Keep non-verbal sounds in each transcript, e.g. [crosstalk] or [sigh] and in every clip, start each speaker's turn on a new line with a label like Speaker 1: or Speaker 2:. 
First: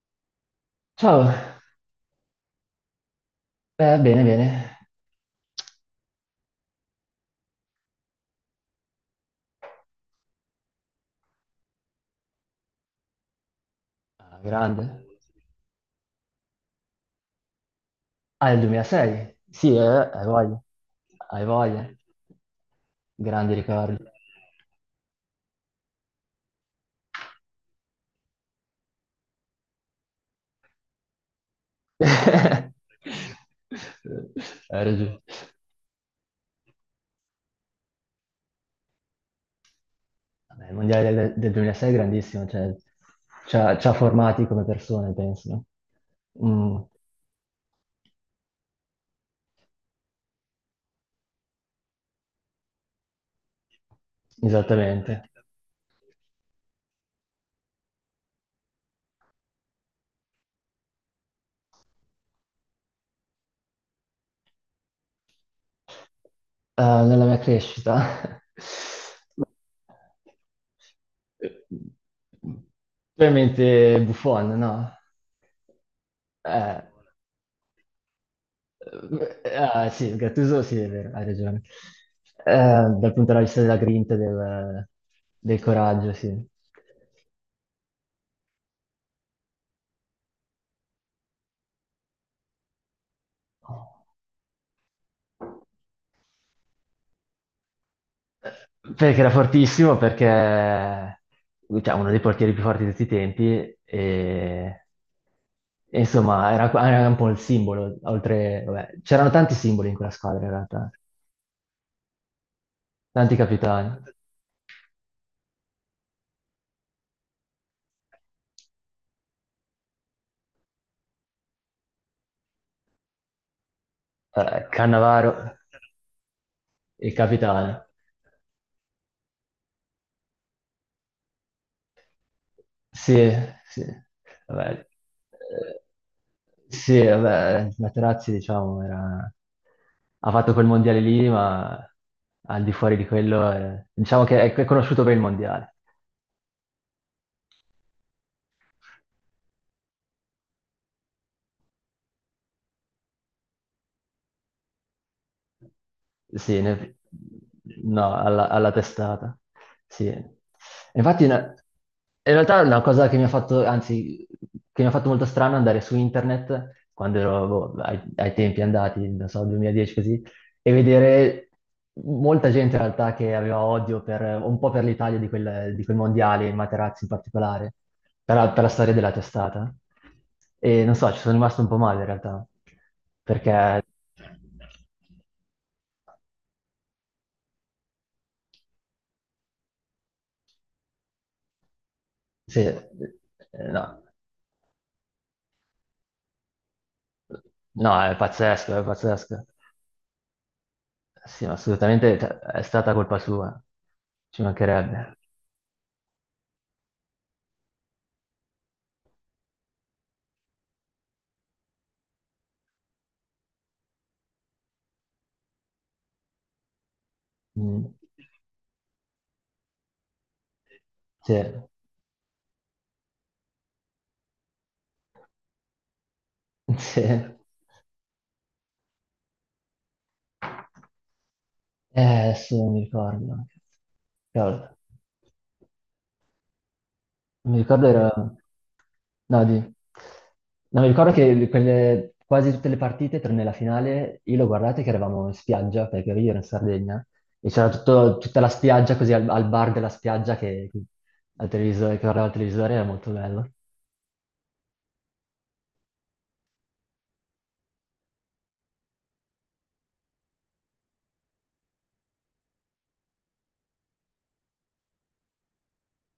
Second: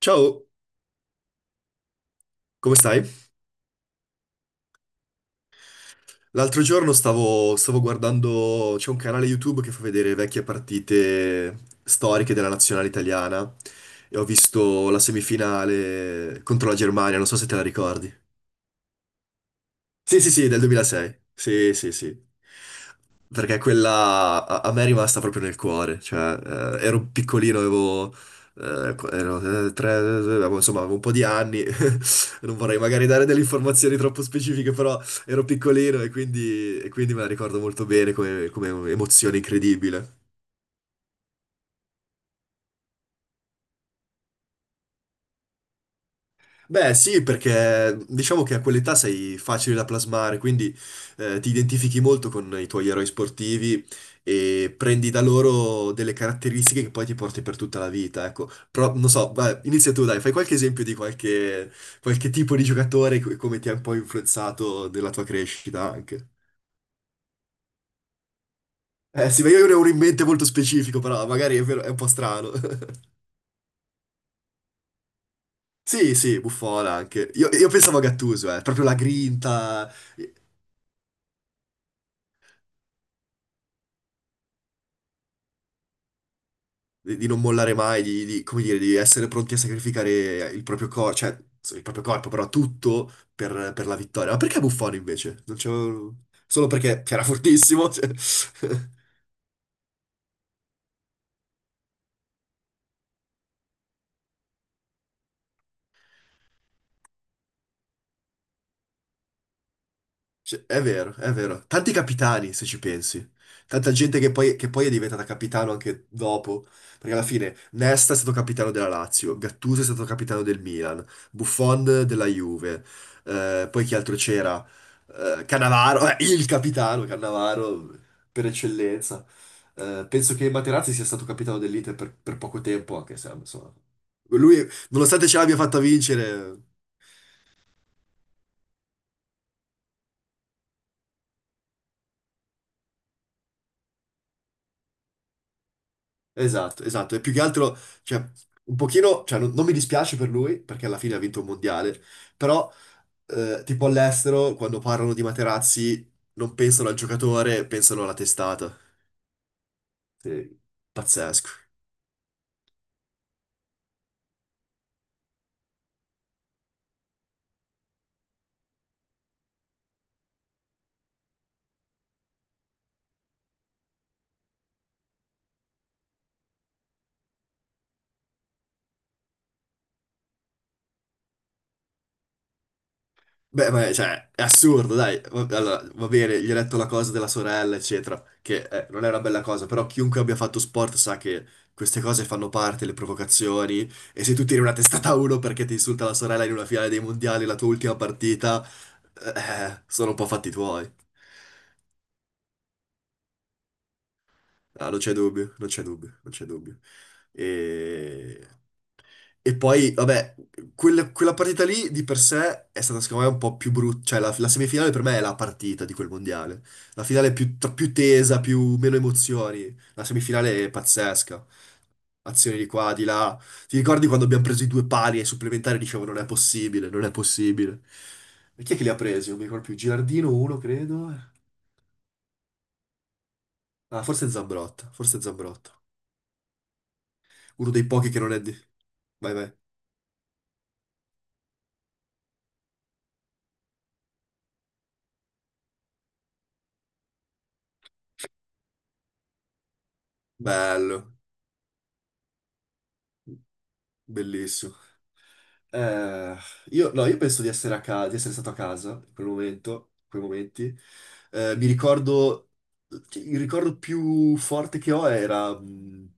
Speaker 1: Ciao,
Speaker 2: Ciao.
Speaker 1: come stai?
Speaker 2: Bene, bene.
Speaker 1: L'altro giorno stavo guardando, c'è un canale YouTube che fa vedere vecchie partite storiche della nazionale italiana e ho
Speaker 2: Ah, grande.
Speaker 1: visto la semifinale contro la Germania, non so se te la ricordi.
Speaker 2: Ah, è il 2006? Sì,
Speaker 1: Sì,
Speaker 2: hai
Speaker 1: sì, sì, del
Speaker 2: voglia,
Speaker 1: 2006.
Speaker 2: hai
Speaker 1: Sì,
Speaker 2: voglia.
Speaker 1: sì, sì.
Speaker 2: Grandi
Speaker 1: Perché
Speaker 2: ricordi.
Speaker 1: quella a me è rimasta proprio nel cuore, cioè ero piccolino, avevo, insomma avevo un po' di anni. [laughs] Non vorrei
Speaker 2: [laughs]
Speaker 1: magari dare delle informazioni troppo specifiche,
Speaker 2: Hai
Speaker 1: però
Speaker 2: ragione.
Speaker 1: ero piccolino e quindi me la ricordo molto bene come, come emozione incredibile.
Speaker 2: Vabbè, il mondiale del 2006 è grandissimo, cioè, ci ha formati come persone, penso. No?
Speaker 1: Beh, sì, perché diciamo che a quell'età sei facile da plasmare, quindi ti identifichi molto con i tuoi eroi sportivi
Speaker 2: Mm,
Speaker 1: e prendi da
Speaker 2: esattamente.
Speaker 1: loro delle caratteristiche che poi ti porti per tutta la vita, ecco. Però, non so, vai, inizia tu, dai, fai qualche esempio di qualche, qualche tipo di giocatore e come ti ha un po' influenzato nella tua crescita anche.
Speaker 2: Nella mia crescita. [laughs]
Speaker 1: Eh sì, ma io ne ho uno in mente molto specifico, però è un po' strano. [laughs]
Speaker 2: Tu hai in mente Buffon, no?
Speaker 1: Sì, sì,
Speaker 2: Eh,
Speaker 1: Buffon anche. Io pensavo a Gattuso, proprio la
Speaker 2: Ah,
Speaker 1: grinta.
Speaker 2: sì, Gattuso, sì, è vero, hai ragione. Eh, Dal punto di vista della grinta, e del coraggio, sì.
Speaker 1: Di non mollare mai, come dire, di essere pronti a sacrificare il proprio corpo, il proprio corpo, però tutto per la vittoria. Ma perché Buffon invece? Non c'è. Solo perché era fortissimo, cioè. [laughs]
Speaker 2: Perché era fortissimo, perché cioè uno dei portieri più forti di tutti i tempi, e insomma, era un po' il simbolo, oltre, vabbè, c'erano tanti simboli in quella squadra, in
Speaker 1: Cioè, è
Speaker 2: realtà,
Speaker 1: vero, è vero. Tanti capitani, se ci pensi.
Speaker 2: tanti capitani.
Speaker 1: Tanta gente che poi è diventata capitano anche dopo. Perché alla fine Nesta è stato capitano della Lazio, Gattuso è stato capitano del Milan, Buffon della Juve. Poi chi altro c'era?
Speaker 2: Cannavaro,
Speaker 1: Cannavaro, il capitano
Speaker 2: il capitano.
Speaker 1: Cannavaro per eccellenza. Penso che Materazzi sia stato capitano dell'Inter per poco tempo, anche
Speaker 2: Sì,
Speaker 1: se insomma.
Speaker 2: sì,
Speaker 1: Lui,
Speaker 2: vabbè,
Speaker 1: nonostante ce l'abbia fatta
Speaker 2: eh,
Speaker 1: vincere.
Speaker 2: sì, vabbè, Materazzi, diciamo, ha fatto quel mondiale lì, ma al di fuori di quello, diciamo che è conosciuto per il mondiale.
Speaker 1: Esatto, esatto. E più che altro, cioè, un pochino, cioè, non mi dispiace per lui, perché alla fine ha vinto un mondiale, però, tipo all'estero, quando parlano di Materazzi, non
Speaker 2: Sì,
Speaker 1: pensano al giocatore, pensano
Speaker 2: no,
Speaker 1: alla
Speaker 2: alla
Speaker 1: testata.
Speaker 2: testata. Sì. E
Speaker 1: Sì,
Speaker 2: infatti,
Speaker 1: pazzesco.
Speaker 2: in realtà è una cosa che mi ha fatto, anzi, che mi ha fatto molto strano andare su internet quando ero boh, ai tempi andati, non so, 2010 così, e vedere molta gente in realtà che aveva odio un po' per l'Italia di quel mondiale, Materazzi in particolare, per la storia della testata. E non so, ci sono rimasto un po' male in realtà, perché.
Speaker 1: Cioè, è assurdo, dai. Allora, va bene, gli ho detto la cosa della sorella, eccetera, che non è una bella cosa, però chiunque abbia fatto sport sa che queste cose fanno
Speaker 2: Sì,
Speaker 1: parte, le provocazioni,
Speaker 2: no,
Speaker 1: e se tu tiri una testata a uno perché ti insulta la sorella in una finale dei mondiali, la tua ultima
Speaker 2: no, è
Speaker 1: partita,
Speaker 2: pazzesco, è pazzesco.
Speaker 1: sono un po' fatti tuoi.
Speaker 2: Sì, ma assolutamente è stata colpa sua, ci
Speaker 1: Ah, non c'è
Speaker 2: mancherebbe.
Speaker 1: dubbio, non c'è dubbio, non c'è dubbio. E... E poi, vabbè, quella partita lì di per sé è stata secondo me un po' più brutta, cioè la semifinale per me è la partita di quel mondiale, la finale è più, più
Speaker 2: Mm,
Speaker 1: tesa, più, meno emozioni, la semifinale è
Speaker 2: sì,
Speaker 1: pazzesca, azioni di qua, di là, ti ricordi quando abbiamo preso i due pali ai supplementari e dicevo non è
Speaker 2: [laughs]
Speaker 1: possibile,
Speaker 2: sì.
Speaker 1: non è possibile, e chi è che li ha presi? Non mi ricordo più, Gilardino uno credo,
Speaker 2: Adesso non mi ricordo.
Speaker 1: ah
Speaker 2: Cavolo.
Speaker 1: Forse Zambrotta,
Speaker 2: Mi
Speaker 1: uno
Speaker 2: ricordo
Speaker 1: dei
Speaker 2: era.
Speaker 1: pochi che non è di... Vai
Speaker 2: No,
Speaker 1: vai,
Speaker 2: no, mi ricordo che quasi tutte le partite, tranne la finale, io l'ho guardate che eravamo in spiaggia, perché io ero in Sardegna, e c'era tutta la spiaggia, così al bar della spiaggia
Speaker 1: bello,
Speaker 2: al televisore, che guardava il televisore, era molto bello.
Speaker 1: bellissimo. Eh, io, no, io penso di essere, di essere stato a casa in quel momento, in quei momenti. Mi ricordo, cioè, il ricordo più forte che ho era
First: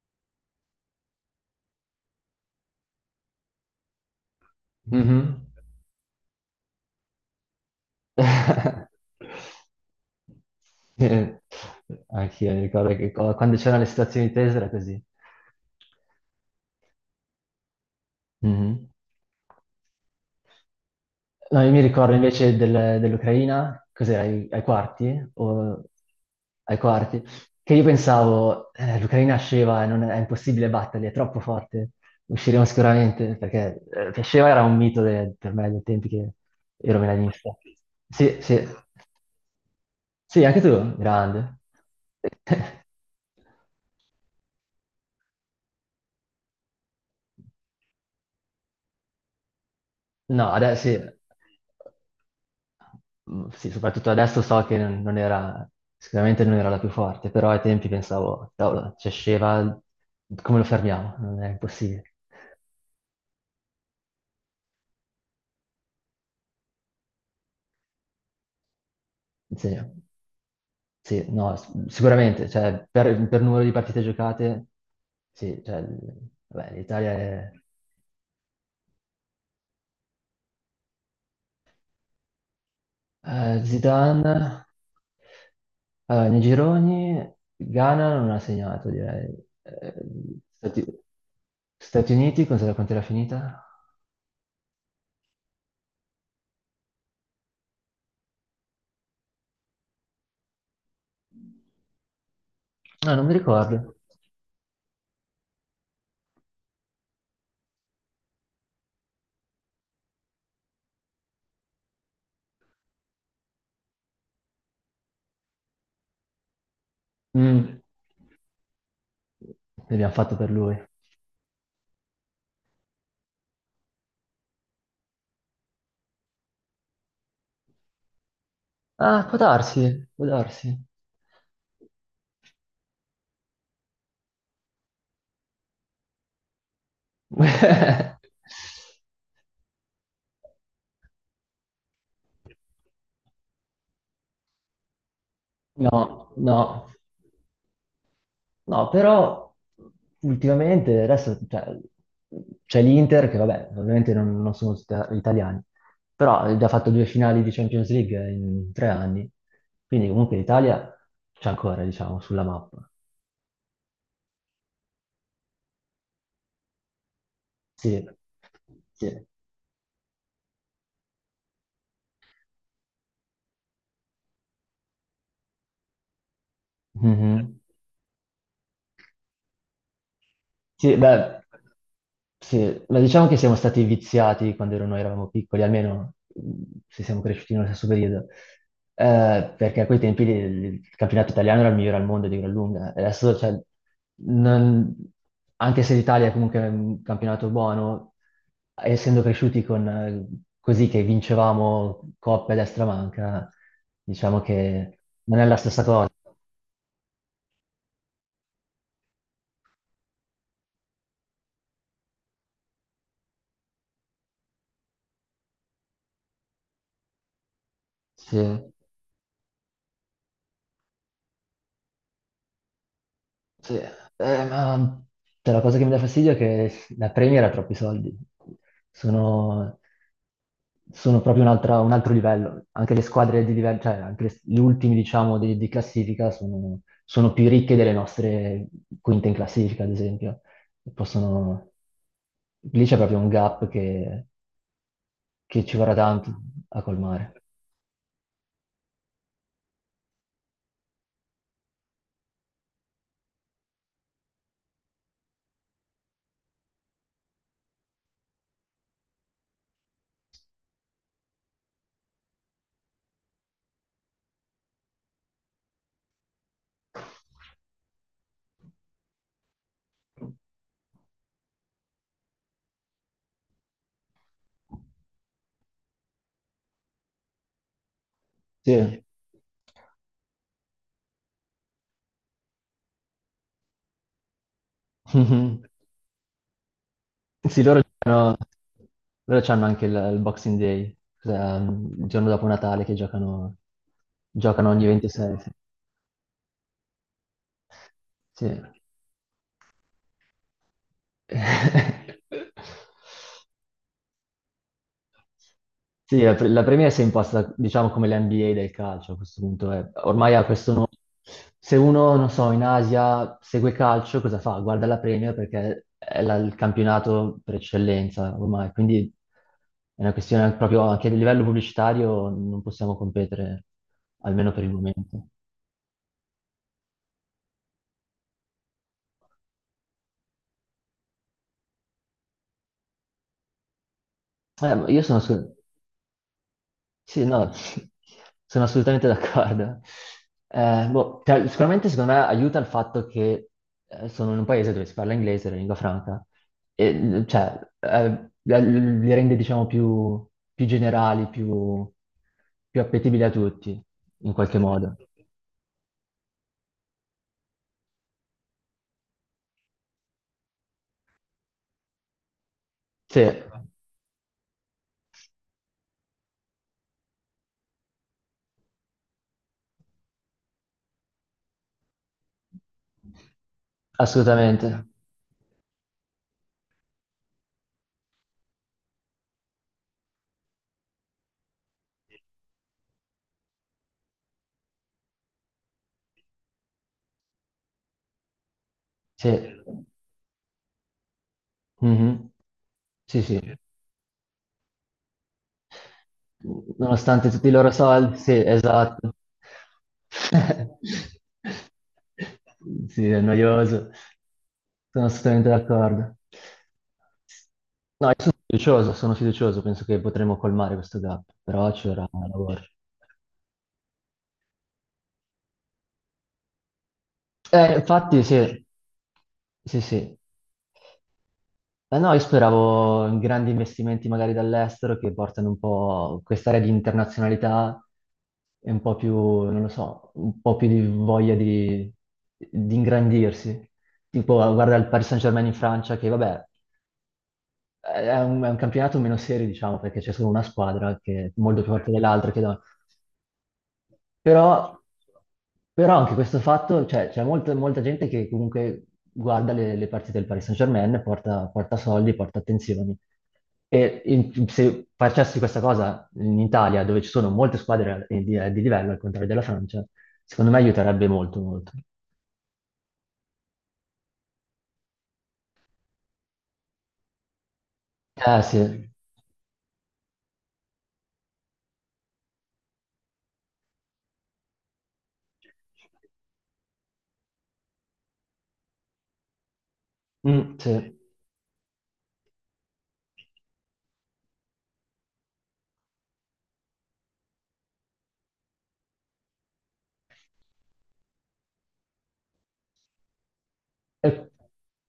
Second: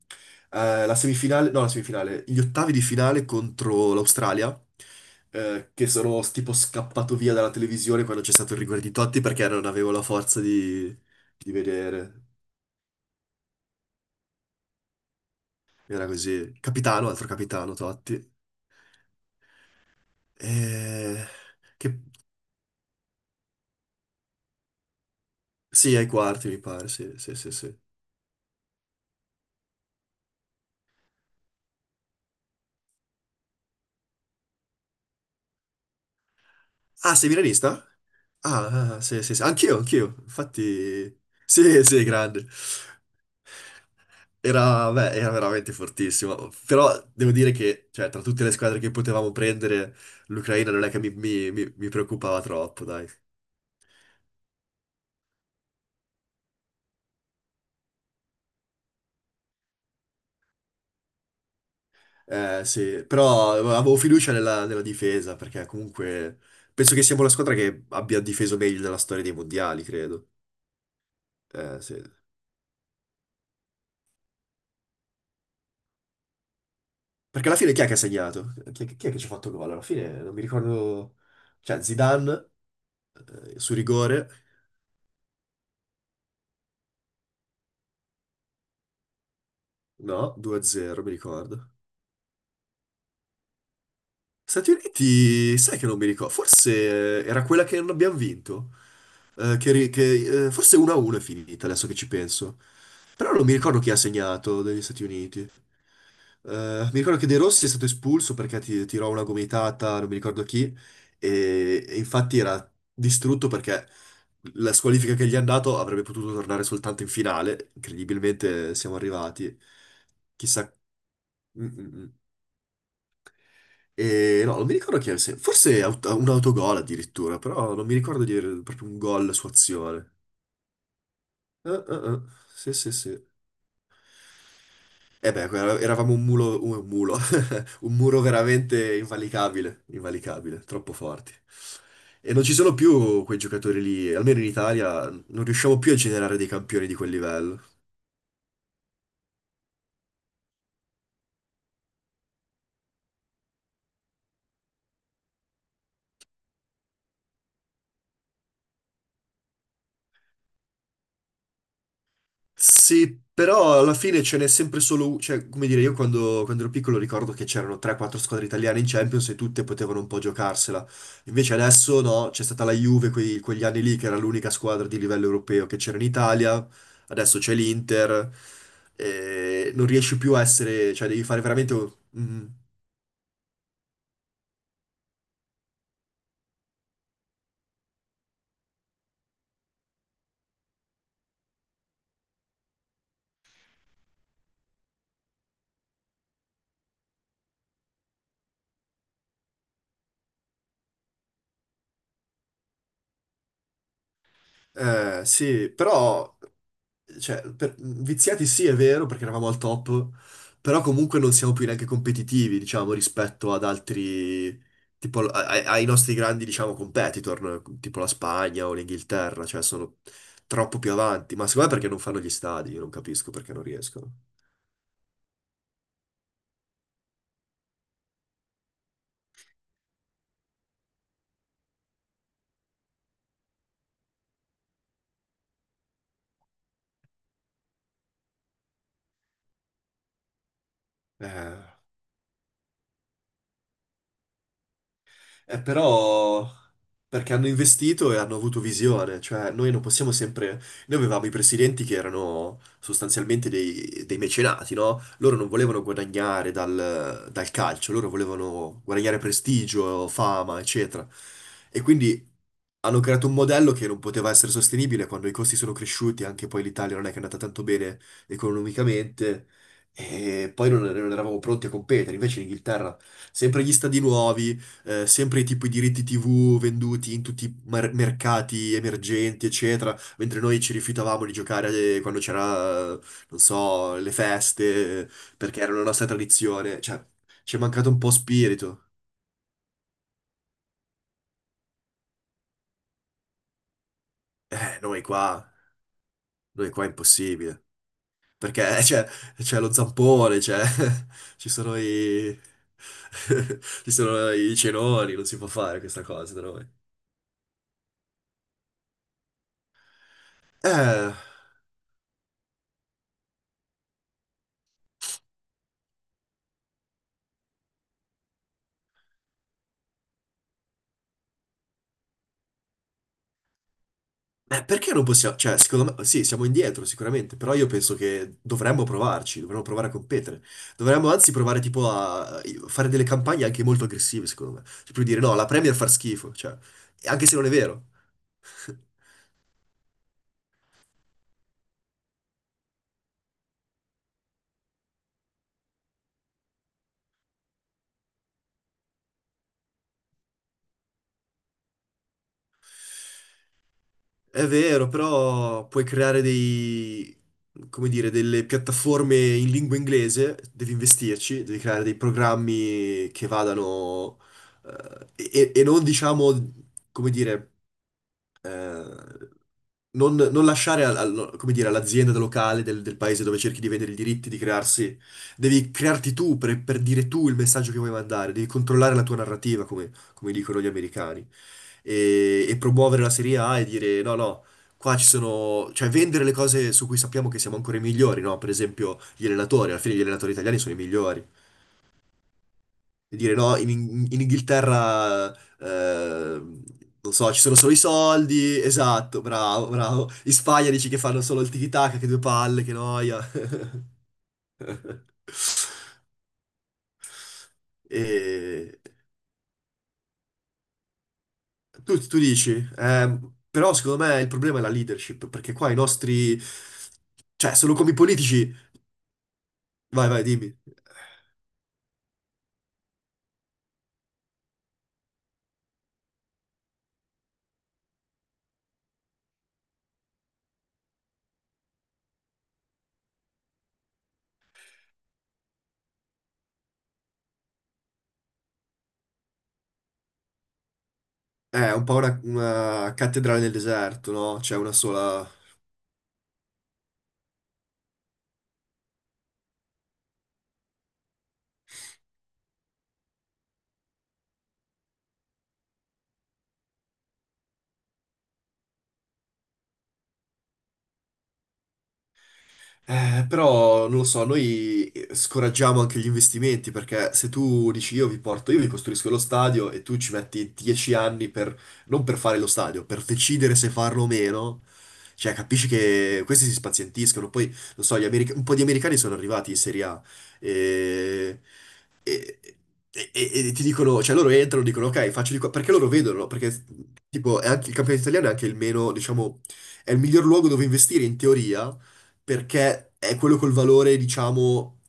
Speaker 1: la semifinale, no, la semifinale, gli ottavi di finale contro l'Australia,
Speaker 2: Mhm.
Speaker 1: che sono tipo scappato via dalla televisione quando c'è stato il rigore di Totti perché
Speaker 2: [laughs]
Speaker 1: non avevo la forza
Speaker 2: Eh,
Speaker 1: di vedere.
Speaker 2: Anch'io mi ricordo che quando c'erano le situazioni tese era così.
Speaker 1: Era così. Capitano, altro capitano Totti.
Speaker 2: Mhm.
Speaker 1: Eh,
Speaker 2: No, io mi
Speaker 1: che...
Speaker 2: ricordo invece dell'Ucraina, cos'era, ai quarti?
Speaker 1: Sì, ai quarti mi
Speaker 2: Ai
Speaker 1: pare, sì,
Speaker 2: quarti,
Speaker 1: sì, sì,
Speaker 2: che
Speaker 1: sì.
Speaker 2: io pensavo, l'Ucraina sceva, non è, è impossibile batterli, è troppo forte, usciremo sicuramente, perché che sceva era un mito per me dei tempi che ero
Speaker 1: Ah, sei
Speaker 2: milanista.
Speaker 1: milanista?
Speaker 2: Sì, sì.
Speaker 1: Ah, ah, sì, sì, sì. Anch'io, anch'io.
Speaker 2: Sì, anche tu,
Speaker 1: Infatti,
Speaker 2: grande.
Speaker 1: sì, sì, grande.
Speaker 2: [laughs]
Speaker 1: Era, beh, era veramente fortissimo. Però devo dire che, cioè, tra tutte le squadre che potevamo prendere,
Speaker 2: No,
Speaker 1: l'Ucraina non
Speaker 2: adesso
Speaker 1: è
Speaker 2: sì.
Speaker 1: che mi preoccupava troppo, dai.
Speaker 2: Mm, sì, soprattutto adesso so che non era, sicuramente non era la più forte, però ai tempi pensavo, cavolo, c'è Sheva, come lo fermiamo? Non è impossibile.
Speaker 1: Sì, però avevo fiducia nella difesa, perché comunque penso che siamo la squadra che abbia difeso meglio nella storia dei
Speaker 2: Sì,
Speaker 1: mondiali, credo.
Speaker 2: sì, no,
Speaker 1: Sì.
Speaker 2: sicuramente, cioè, per numero di partite giocate, sì, cioè, vabbè, l'Italia
Speaker 1: Perché
Speaker 2: è.
Speaker 1: alla fine chi è che ha segnato? Chi è che ci ha fatto gol? Alla fine non mi ricordo. Cioè, Zidane, su rigore,
Speaker 2: Zidane, allora, nei gironi Ghana non ha segnato, direi. Eh,
Speaker 1: no,
Speaker 2: Stati,
Speaker 1: 2-0, mi ricordo.
Speaker 2: Stati Uniti, cosa, quanto era finita?
Speaker 1: Stati Uniti, sai che non mi ricordo, forse era quella che non abbiamo vinto. Forse 1-1 è finita, adesso che ci penso.
Speaker 2: No, non
Speaker 1: Però
Speaker 2: mi
Speaker 1: non mi ricordo chi
Speaker 2: ricordo.
Speaker 1: ha segnato degli Stati Uniti. Mi ricordo che De Rossi è stato espulso perché tirò una gomitata, non mi ricordo chi, e infatti era distrutto perché la squalifica che gli hanno dato avrebbe potuto tornare soltanto in finale.
Speaker 2: Mm,
Speaker 1: Incredibilmente siamo arrivati.
Speaker 2: L'abbiamo fatto per
Speaker 1: Chissà.
Speaker 2: lui.
Speaker 1: Mm, mm, mm. E no, non mi ricordo chi è, un autogol addirittura, però non mi ricordo di avere proprio un
Speaker 2: Ah,
Speaker 1: gol
Speaker 2: può
Speaker 1: su
Speaker 2: darsi,
Speaker 1: azione.
Speaker 2: può darsi.
Speaker 1: Eh. Sì, sì, sì. E beh, eravamo un mulo, [laughs] un muro
Speaker 2: [laughs]
Speaker 1: veramente invalicabile, invalicabile, troppo forti. E non ci sono più quei giocatori lì, almeno in Italia non riusciamo più a
Speaker 2: No,
Speaker 1: generare dei campioni
Speaker 2: no.
Speaker 1: di quel livello.
Speaker 2: No, però ultimamente adesso cioè, c'è l'Inter che vabbè, ovviamente non sono italiani, però ha già fatto due finali di Champions League in 3 anni, quindi comunque l'Italia c'è ancora, diciamo, sulla mappa.
Speaker 1: Sì, però alla fine ce n'è sempre solo uno, cioè, come dire, io quando ero piccolo ricordo che c'erano
Speaker 2: Sì,
Speaker 1: 3-4 squadre italiane in
Speaker 2: sì.
Speaker 1: Champions e tutte potevano un po' giocarsela. Invece adesso no, c'è stata la Juve quegli anni lì che era l'unica squadra di livello europeo che c'era in Italia, adesso c'è
Speaker 2: Mhm.
Speaker 1: l'Inter, e non riesci più a essere,
Speaker 2: Sì,
Speaker 1: cioè devi fare
Speaker 2: beh,
Speaker 1: veramente... mm,
Speaker 2: sì, ma diciamo che siamo stati viziati quando noi eravamo piccoli, almeno se siamo cresciuti nello stesso periodo, perché a quei tempi il campionato italiano era il migliore al mondo di gran lunga. E adesso, cioè, non- anche se l'Italia è comunque un campionato buono, essendo cresciuti con, così che vincevamo coppe a destra e manca, diciamo che non è la
Speaker 1: Sì,
Speaker 2: stessa cosa.
Speaker 1: però, cioè, viziati sì, è vero, perché eravamo al top, però comunque non siamo più neanche competitivi, diciamo, rispetto ad altri, tipo, ai nostri grandi, diciamo, competitor, no? Tipo la
Speaker 2: Sì.
Speaker 1: Spagna o l'Inghilterra, cioè, sono troppo più avanti. Ma secondo me perché non fanno gli stadi, io non capisco perché non
Speaker 2: Sì,
Speaker 1: riescono.
Speaker 2: ma cioè, la cosa che mi dà fastidio è che la Premier ha troppi soldi. Sono, sono proprio un altro livello. Anche le squadre di livello, cioè anche gli ultimi, diciamo, di classifica sono più ricche delle nostre quinte in classifica, ad esempio. E
Speaker 1: Eh.
Speaker 2: possono. Lì c'è proprio un gap che, che ci vorrà tanto
Speaker 1: Però
Speaker 2: a
Speaker 1: perché
Speaker 2: colmare.
Speaker 1: hanno investito e hanno avuto visione, cioè noi non possiamo sempre. Noi avevamo i presidenti che erano sostanzialmente dei mecenati, no? Loro non volevano guadagnare dal calcio, loro volevano guadagnare prestigio, fama, eccetera. E quindi hanno creato un modello che non poteva essere sostenibile quando i costi sono cresciuti, anche poi l'Italia non è che è andata tanto bene economicamente, e poi non eravamo pronti a competere, invece l'Inghilterra sempre gli stadi nuovi, sempre tipo i diritti TV venduti in tutti i mercati
Speaker 2: Sì.
Speaker 1: emergenti, eccetera, mentre noi ci rifiutavamo di giocare quando c'era, non so, le feste, perché
Speaker 2: [laughs]
Speaker 1: era la nostra tradizione. Cioè, ci è
Speaker 2: Sì, loro
Speaker 1: mancato un po'
Speaker 2: giocano,
Speaker 1: spirito.
Speaker 2: loro c'hanno anche il Boxing Day, cioè, il giorno dopo Natale che giocano
Speaker 1: Eh,
Speaker 2: ogni
Speaker 1: noi
Speaker 2: 26.
Speaker 1: qua, noi qua è impossibile.
Speaker 2: Sì.
Speaker 1: Perché
Speaker 2: Sì.
Speaker 1: c'è lo zampone, c'è, [laughs] ci sono i,
Speaker 2: [laughs]
Speaker 1: [laughs] ci sono i cenoni, non si può fare questa
Speaker 2: Sì,
Speaker 1: cosa
Speaker 2: la,
Speaker 1: da
Speaker 2: pre- la
Speaker 1: noi.
Speaker 2: Premier si è impostata, diciamo, come l'NBA del calcio a questo punto. È. Ormai ha questo nome.
Speaker 1: Eh...
Speaker 2: Se uno, non so, in Asia segue calcio, cosa fa? Guarda la Premier perché è il campionato per eccellenza ormai. Quindi è una questione proprio anche a livello pubblicitario non possiamo competere, almeno per il
Speaker 1: Perché non
Speaker 2: momento.
Speaker 1: possiamo? Cioè, secondo me, sì, siamo indietro sicuramente, però io penso che dovremmo provarci, dovremmo provare a competere. Dovremmo anzi provare tipo a fare delle campagne anche molto aggressive, secondo me.
Speaker 2: Ma
Speaker 1: Cioè,
Speaker 2: io
Speaker 1: più
Speaker 2: sono.
Speaker 1: dire no, la Premier fa schifo, cioè,
Speaker 2: Sì,
Speaker 1: anche se non è
Speaker 2: no,
Speaker 1: vero.
Speaker 2: [laughs] sono assolutamente d'accordo. Boh, sicuramente secondo me aiuta il fatto che sono in un paese dove si parla inglese, la lingua franca, e cioè li rende diciamo più generali, più appetibili a tutti, in
Speaker 1: È
Speaker 2: qualche
Speaker 1: vero,
Speaker 2: modo.
Speaker 1: però puoi creare dei, come dire, delle piattaforme in lingua inglese, devi investirci, devi creare dei programmi
Speaker 2: Sì,
Speaker 1: che vadano, e non diciamo, come dire, eh, non lasciare no, come dire, all'azienda locale del paese dove cerchi di vendere i diritti di
Speaker 2: assolutamente.
Speaker 1: crearsi, devi crearti tu per dire tu il messaggio che vuoi mandare, devi controllare la tua narrativa, come dicono gli americani e promuovere la Serie A e dire no, no, qua ci sono, cioè vendere le cose su cui sappiamo che siamo ancora i migliori, no? Per esempio gli
Speaker 2: Sì.
Speaker 1: allenatori, alla fine gli allenatori italiani sono i migliori.
Speaker 2: Mhm.
Speaker 1: E
Speaker 2: Sì,
Speaker 1: dire
Speaker 2: sì.
Speaker 1: no, in, in Inghilterra, eh, non
Speaker 2: Nonostante
Speaker 1: so, ci
Speaker 2: tutti i
Speaker 1: sono
Speaker 2: loro
Speaker 1: solo i
Speaker 2: soldi, sì,
Speaker 1: soldi,
Speaker 2: esatto.
Speaker 1: esatto, bravo, bravo. In Spagna
Speaker 2: [laughs]
Speaker 1: dici che fanno solo il tiki-taka, che due palle, che
Speaker 2: Sì,
Speaker 1: noia.
Speaker 2: è
Speaker 1: [laughs]
Speaker 2: noioso. Sono assolutamente d'accordo.
Speaker 1: E
Speaker 2: No, io sono fiducioso, penso che potremo colmare questo gap, però ci vorrà
Speaker 1: tu dici,
Speaker 2: lavoro.
Speaker 1: eh, però secondo me il problema è la leadership, perché qua i nostri, cioè sono come i
Speaker 2: Infatti,
Speaker 1: politici.
Speaker 2: sì, sì,
Speaker 1: Vai,
Speaker 2: sì.
Speaker 1: vai, dimmi.
Speaker 2: Eh no, io speravo in grandi investimenti magari dall'estero che portano un po' quest'area di internazionalità e un po' più, non lo so, un po' più di voglia di ingrandirsi. Tipo, guarda il Paris Saint-Germain in Francia, che vabbè, è un campionato meno serio, diciamo, perché c'è solo una squadra che è molto più
Speaker 1: È un
Speaker 2: forte
Speaker 1: po'
Speaker 2: dell'altra, che
Speaker 1: una cattedrale nel deserto, no? C'è una
Speaker 2: però,
Speaker 1: sola.
Speaker 2: però anche questo fatto, cioè, c'è molta gente che comunque guarda le partite del Paris Saint-Germain, porta, porta soldi, porta attenzioni. E se facessi questa cosa in Italia, dove ci sono molte squadre di livello, al contrario della Francia, secondo me aiuterebbe molto, molto.
Speaker 1: Però non lo so, noi scoraggiamo anche gli investimenti perché se tu dici io vi
Speaker 2: Eh
Speaker 1: porto, io vi
Speaker 2: sì,
Speaker 1: costruisco lo stadio e tu ci metti 10 anni per, non per fare lo stadio, per decidere se farlo o meno, cioè capisci che questi si spazientiscono. Poi, non so, un po' di americani sono arrivati in Serie A
Speaker 2: Mm, sì.
Speaker 1: e, e- e ti dicono, cioè loro entrano, e dicono ok, faccio di qua, perché loro vedono, no? Perché tipo è anche, il campionato italiano è anche il meno, diciamo, è il miglior luogo dove investire in teoria perché è quello col valore,
Speaker 2: E-
Speaker 1: diciamo,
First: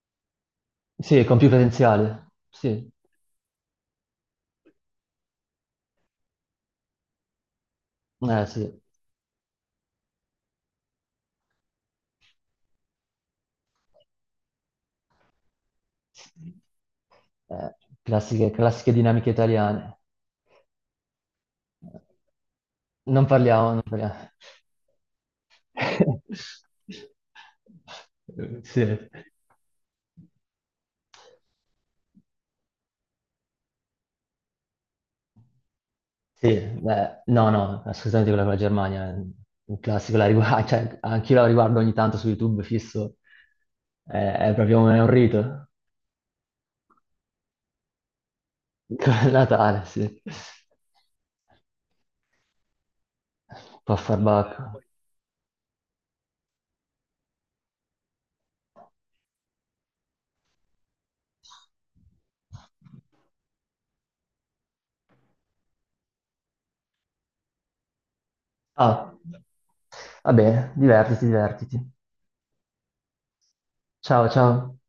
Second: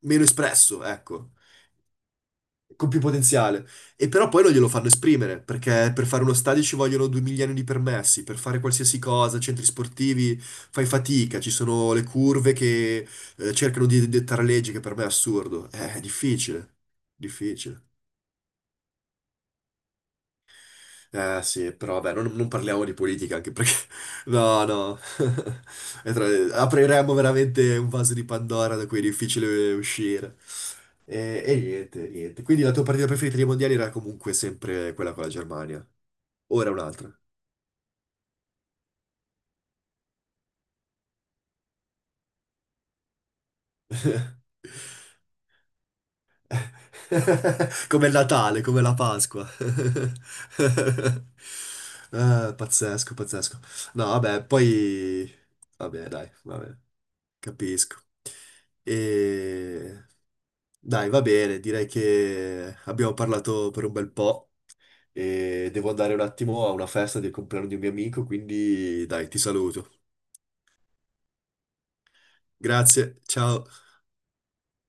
Speaker 1: meno espresso,
Speaker 2: sì,
Speaker 1: ecco,
Speaker 2: con più potenziale, sì,
Speaker 1: con più potenziale. E però poi non glielo fanno esprimere, perché per fare uno stadio ci vogliono 2 milioni di permessi, per
Speaker 2: eh
Speaker 1: fare
Speaker 2: sì.
Speaker 1: qualsiasi cosa, centri sportivi, fai fatica, ci sono le curve che cercano di dettare leggi, che per me è assurdo. È difficile,
Speaker 2: Eh,
Speaker 1: difficile.
Speaker 2: classiche dinamiche italiane.
Speaker 1: Eh sì, però vabbè, non parliamo di
Speaker 2: Non
Speaker 1: politica anche
Speaker 2: parliamo,
Speaker 1: perché...
Speaker 2: non
Speaker 1: [laughs]
Speaker 2: parliamo.
Speaker 1: No, no. [laughs] E
Speaker 2: [laughs]
Speaker 1: apriremmo veramente un vaso di Pandora
Speaker 2: Sì,
Speaker 1: da cui è difficile uscire. E niente, niente. Quindi la tua partita preferita dei mondiali era comunque sempre quella con la Germania.
Speaker 2: sì,
Speaker 1: Ora un'altra.
Speaker 2: beh, no, no, assolutamente quella con la Germania, è un classico, [laughs] cioè, anch'io la riguardo ogni tanto su YouTube fisso, è, è
Speaker 1: [laughs]
Speaker 2: proprio è un rito,
Speaker 1: [laughs] Come il Natale, come la
Speaker 2: [laughs] come il
Speaker 1: Pasqua.
Speaker 2: Natale, sì,
Speaker 1: [laughs] Pazzesco, pazzesco.
Speaker 2: puff
Speaker 1: No, vabbè,
Speaker 2: bacco.
Speaker 1: poi... Vabbè, dai, vabbè. Capisco. E... Dai, va bene, direi che abbiamo parlato per un bel po' e devo andare un attimo a una festa del compleanno di un mio amico, quindi
Speaker 2: Ah,
Speaker 1: dai, ti saluto.
Speaker 2: vabbè, divertiti, divertiti.
Speaker 1: Grazie, ciao.
Speaker 2: Ciao, ciao.